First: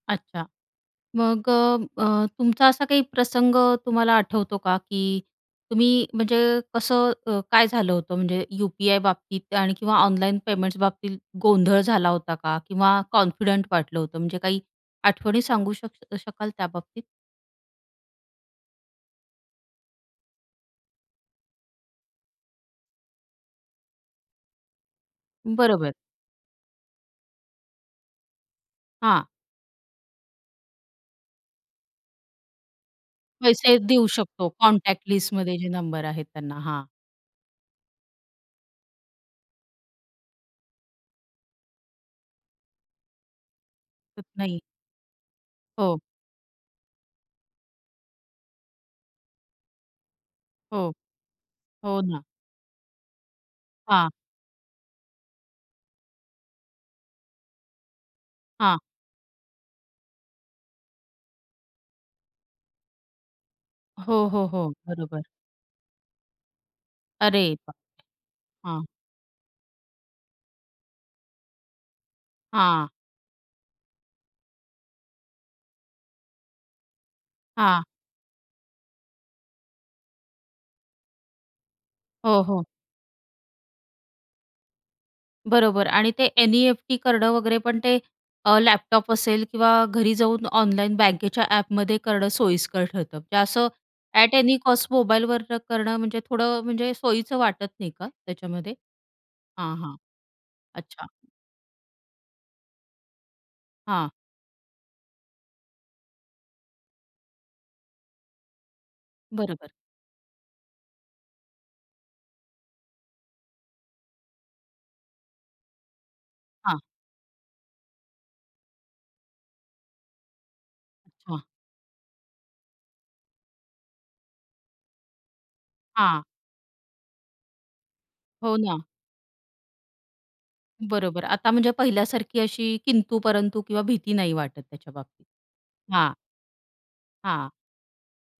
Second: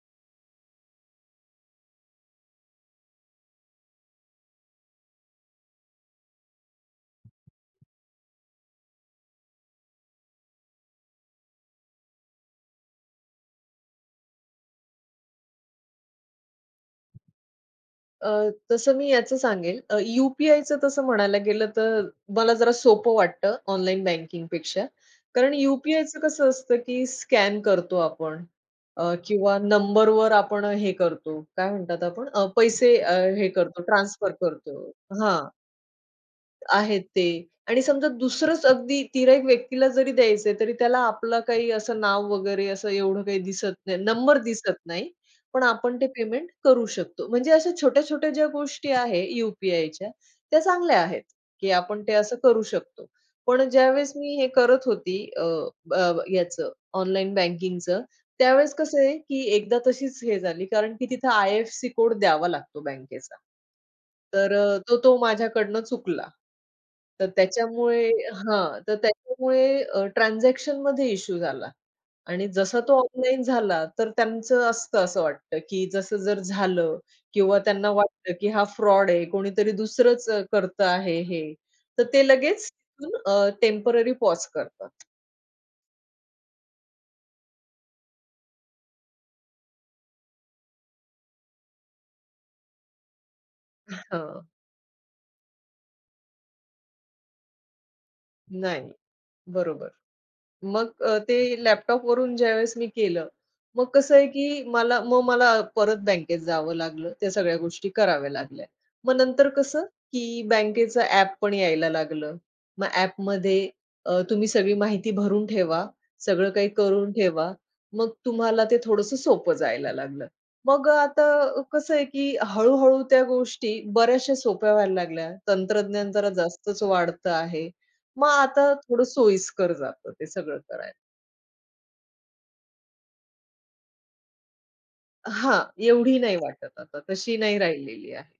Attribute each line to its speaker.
Speaker 1: अच्छा. मग अ, अ, तुमचा असा काही प्रसंग तुम्हाला आठवतो का की तुम्ही, म्हणजे कसं अ, काय झालं होतं, म्हणजे यू-पी-आयबाबतीत आणि किंवा ऑनलाईन पेमेंट्सबाबतीत गोंधळ झाला होता का किंवा कॉन्फिडंट वाटलं होतं. म्हणजे काही आठवणी सांगू शक शकाल त्याबाबतीत?
Speaker 2: अ, तसं मी याचं सांगेल अ, यू-पी-आयचं तसं म्हणायला गेलंतर मला जरा सोपं वाटतं ऑनलाईन बँकिंगपेक्षा. कारण
Speaker 1: बरोबर.
Speaker 2: यू-पी-आयचं कसं असतं की स्कॅन करतो आपण अ,
Speaker 1: हां.
Speaker 2: किंवा नंबरवर आपण हे करतो, काय म्हणतात आपण, पैसे अ, हे
Speaker 1: पैसे
Speaker 2: करतो,
Speaker 1: देऊ
Speaker 2: ट्रान्सफर
Speaker 1: शकतो
Speaker 2: करतो.
Speaker 1: कॉन्टॅक्ट
Speaker 2: हां.
Speaker 1: लिस्टमध्ये जे नंबर आहेत त्यांना. हां.
Speaker 2: आहेत ते. आणि समजा दुसरंच अगदी तिर्‍हाईत व्यक्तीला जरी द्यायचंय, तरी त्याला आपलं काही असं नाव वगैरे असं एवढं काही दिसत नाही,
Speaker 1: होत
Speaker 2: नंबर
Speaker 1: नाही.
Speaker 2: दिसत नाही. पण आपण
Speaker 1: हो.
Speaker 2: ते पेमेंट करू शकतो. म्हणजे अशा छोट्या-छोट्या ज्या गोष्टी आहे यू-पी-आयच्या त्या
Speaker 1: हो.
Speaker 2: चांगल्या आहेत की
Speaker 1: हो
Speaker 2: आपण ते
Speaker 1: ना.
Speaker 2: असं करू शकतो. पण अ,
Speaker 1: हां.
Speaker 2: ज्यावेळेस मी हे करत होती, अ, अ, याचं ऑनलाईन बँकिंगचं. त्यावेळेस
Speaker 1: हां.
Speaker 2: कसं आहे, की एकदा तशीच हे झाली, कारण की तिथे आय-एफ-सी कोड द्यावा लागतो बँकेचा.
Speaker 1: हो, हो,
Speaker 2: तर
Speaker 1: हो,
Speaker 2: अ, तो तो
Speaker 1: बरोबर.
Speaker 2: माझ्याकडून चुकला. तर
Speaker 1: अरे बापरे!
Speaker 2: त्याच्यामुळे हां,
Speaker 1: हां.
Speaker 2: तर त्याच्यामुळे अ, ट्रान्झॅक्शनमध्ये इश्यू झाला आणि जसा
Speaker 1: हां.
Speaker 2: तो ऑनलाईन झाला तर त्यांचं असतं, असं वाटतं, की जसं जर झालं किंवा
Speaker 1: हां.
Speaker 2: त्यांना वाटतं की हा फ्रॉड आहे. कोणीतरी दुसरंच अ, करतं आहे. हे तर ते
Speaker 1: हो, हो.
Speaker 2: लगेच तिथून अ, टेम्पररी पाॅज करतात.
Speaker 1: बरोबर. आणि ते एन-ई-एफ-टी करणं वगैरे, पण ते अ, लॅपटॉप असेल किंवा घरी जाऊन ऑनलाईन बँकेच्या ॲपमध्ये करणं सोयीस्कर ठरतं. म्हणजे असं ॲट
Speaker 2: हां.
Speaker 1: एनी कॉस्ट मोबाईलवर करणं म्हणजे थोडं म्हणजे सोयीचं वाटत नाही का त्याच्यामध्ये?
Speaker 2: नाही.
Speaker 1: हां,
Speaker 2: बरोबर.
Speaker 1: हां.
Speaker 2: मग
Speaker 1: अच्छा.
Speaker 2: अ, ते लॅपटॉपवरून ज्यावेळेस मी केलं मग
Speaker 1: हां.
Speaker 2: कसं आहे की मला मग मला परत बँकेत जावं लागलं. त्या सगळ्या गोष्टी कराव्या लागल्या. मग नंतर
Speaker 1: बरोबर.
Speaker 2: कसं, की बँकेचं ॲप पण यायला लागलं. मग ॲपमध्ये अ, तुम्ही सगळी माहिती भरून ठेवा. सगळं काही
Speaker 1: हां.
Speaker 2: करून ठेवा. मग तुम्हाला ते थोडंसं सोपं जायला लागलं. मग अ,
Speaker 1: हां.
Speaker 2: आता कसं आहे की हळू-हळू त्या गोष्टी बऱ्याचश्या सोप्या व्हायला लागल्या. तंत्रज्ञान
Speaker 1: हां.
Speaker 2: जरा जास्तच वाढतं आहे. मग
Speaker 1: हो
Speaker 2: आता
Speaker 1: ना.
Speaker 2: थोडं सोयीस्कर जातं ते सगळं करायला.
Speaker 1: बरोबर. आता म्हणजे पहिल्यासारखी अशी किंतु-परंतू किंवा भीती नाही वाटत त्याच्याबाबतीत.
Speaker 2: हां,
Speaker 1: हां.
Speaker 2: एवढी नाही वाटत आता. तशी
Speaker 1: हां.
Speaker 2: नाही राहिलेली आहे.